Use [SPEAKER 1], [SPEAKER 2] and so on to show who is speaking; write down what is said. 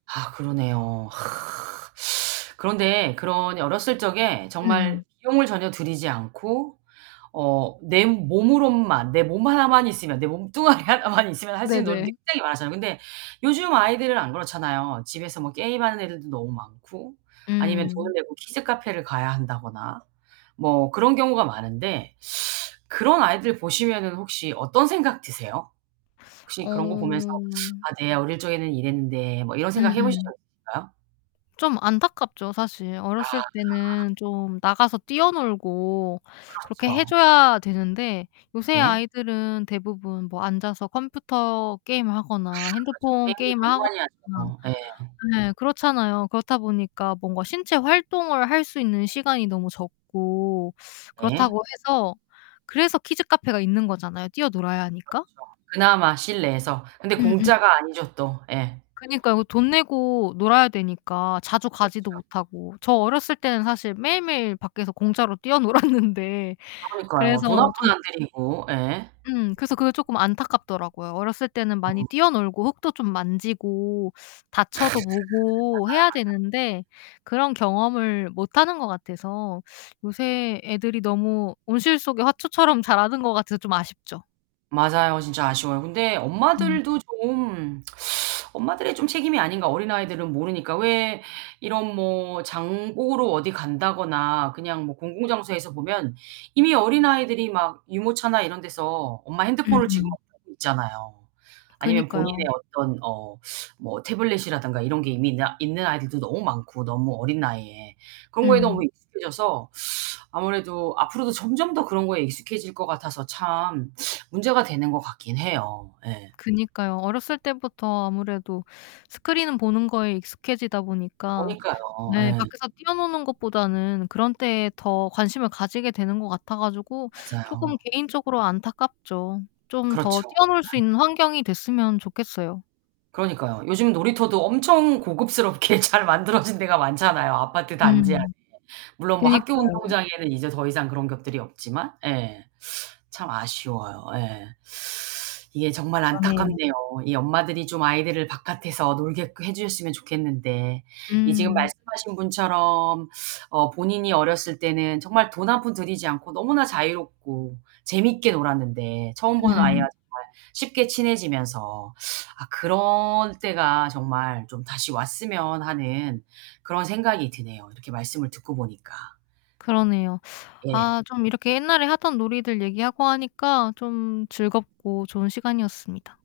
[SPEAKER 1] 아 그러네요. 그런데 그런 어렸을 적에 정말
[SPEAKER 2] 음.
[SPEAKER 1] 비용을 전혀 들이지 않고 어 내 몸으로만 내 몸 하나만 있으면 내 몸뚱아리 하나만 있으면 할 수 있는 놀이들이
[SPEAKER 2] 네네.
[SPEAKER 1] 굉장히 많았잖아요. 근데 요즘 아이들은 안 그렇잖아요. 집에서 뭐 게임하는 애들도 너무 많고 아니면 돈을
[SPEAKER 2] 음.
[SPEAKER 1] 내고 키즈 카페를 가야 한다거나 뭐 그런 경우가 많은데 그런 아이들 보시면은 혹시 어떤 생각 드세요? 혹시 그런 거 보면서
[SPEAKER 2] 어.
[SPEAKER 1] '아 내 어릴 적에는 이랬는데.' 뭐 이런 생각해 보신 적
[SPEAKER 2] 음음.
[SPEAKER 1] 있으신가요?
[SPEAKER 2] 좀 안타깝죠 사실.
[SPEAKER 1] 아
[SPEAKER 2] 어렸을 때는
[SPEAKER 1] 네.
[SPEAKER 2] 좀 나가서 뛰어놀고 그렇게 해
[SPEAKER 1] 그렇죠.
[SPEAKER 2] 줘야 되는데 요새
[SPEAKER 1] 네.
[SPEAKER 2] 아이들은 대부분 뭐 앉아서 컴퓨터 게임을
[SPEAKER 1] 아
[SPEAKER 2] 하거나
[SPEAKER 1] 그렇죠.
[SPEAKER 2] 핸드폰
[SPEAKER 1] 게임도
[SPEAKER 2] 게임을
[SPEAKER 1] 너무
[SPEAKER 2] 하거나
[SPEAKER 1] 많이 하죠. 예.
[SPEAKER 2] 네 그렇잖아요. 그렇다 보니까 뭔가 신체 활동을 할 수 있는 시간이 너무 적고
[SPEAKER 1] 예.
[SPEAKER 2] 그렇다고 해서 그래서 키즈 카페가 있는 거잖아요. 뛰어놀아야
[SPEAKER 1] 그렇죠.
[SPEAKER 2] 하니까.
[SPEAKER 1] 그나마 실내에서. 근데
[SPEAKER 2] 음음.
[SPEAKER 1] 공짜가 아니죠, 또. 예.
[SPEAKER 2] 그니까요. 돈 내고 놀아야 되니까 자주 가지도
[SPEAKER 1] 그렇죠.
[SPEAKER 2] 못하고. 저 어렸을 때는 사실 매일매일 밖에서 공짜로 뛰어놀았는데
[SPEAKER 1] 그러니까요.
[SPEAKER 2] 그래서
[SPEAKER 1] 돈 한 푼
[SPEAKER 2] 좀
[SPEAKER 1] 안 들이고. 예.
[SPEAKER 2] 음. 그래서 그게 조금 안타깝더라고요. 어렸을 때는 많이
[SPEAKER 1] 어.
[SPEAKER 2] 뛰어놀고 흙도 좀 만지고
[SPEAKER 1] 맞아요.
[SPEAKER 2] 다쳐도 보고 해야
[SPEAKER 1] 맞아요. 네.
[SPEAKER 2] 되는데 그런 경험을 못하는 것 같아서 요새 애들이 너무 온실 속의 화초처럼 자라는 것 같아서 좀 아쉽죠.
[SPEAKER 1] 맞아요. 진짜 아쉬워요. 근데
[SPEAKER 2] 음.
[SPEAKER 1] 엄마들도 좀 엄마들의 좀 책임이 아닌가. 어린아이들은 모르니까. 왜 이런 뭐 장 보러 어디 간다거나 그냥 뭐 공공장소에서 보면 이미 어린아이들이 막 유모차나 이런 데서 엄마 핸드폰을
[SPEAKER 2] 음음.
[SPEAKER 1] [unintelligible] 있잖아요. 아니면
[SPEAKER 2] 그니까요.
[SPEAKER 1] 본인의 어떤 어 뭐 태블릿이라든가 이런 게 이미 있느 있는 아이들도 너무 많고 너무 어린 나이에. 그런 거에
[SPEAKER 2] 음.
[SPEAKER 1] 너무 익숙해져서 아무래도 앞으로도 점점 더 그런 거에 익숙해질 것 같아서 참 문제가 되는 것 같긴 해요. 예.
[SPEAKER 2] 그니까요. 어렸을 때부터 아무래도 스크린 보는 거에 익숙해지다 보니까
[SPEAKER 1] 그러니까요.
[SPEAKER 2] 네
[SPEAKER 1] 네.
[SPEAKER 2] 밖에서 뛰어노는 것보다는 그런 데에 더 관심을 가지게 되는 것 같아 가지고 조금
[SPEAKER 1] 맞아요.
[SPEAKER 2] 개인적으로 안타깝죠. 좀 더
[SPEAKER 1] 그렇죠.
[SPEAKER 2] 뛰어놀 수 있는 환경이 됐으면 좋겠어요.
[SPEAKER 1] 그러니까요. 요즘은 놀이터도 엄청 고급스럽게 잘 만들어진 데가 많잖아요. 아파트 단지 안에.
[SPEAKER 2] 음.
[SPEAKER 1] 물론 뭐 학교
[SPEAKER 2] 그니까요.
[SPEAKER 1] 운동장에는 이제 더 이상 그런 것들이 없지만 예 참 아쉬워요. 예. 이게 정말
[SPEAKER 2] 그러네요.
[SPEAKER 1] 안타깝네요. 이 엄마들이 좀 아이들을 바깥에서 놀게끔 해 주셨으면 좋겠는데. 이 지금
[SPEAKER 2] 음.
[SPEAKER 1] 말씀하신 분처럼 어 본인이 어렸을 때는 정말 돈 한 푼 들이지 않고 너무나 자유롭고 재밌게 놀았는데 처음 보는 아이와
[SPEAKER 2] 음.
[SPEAKER 1] 정말 쉽게 친해지면서 아 그럴 때가 정말 좀 다시 왔으면 하는 그런 생각이 드네요, 이렇게 말씀을 듣고 보니까.
[SPEAKER 2] 그러네요.
[SPEAKER 1] 예.
[SPEAKER 2] 아 좀 이렇게 옛날에 하던 놀이들 얘기하고 하니까 좀 즐겁고 좋은 시간이었습니다.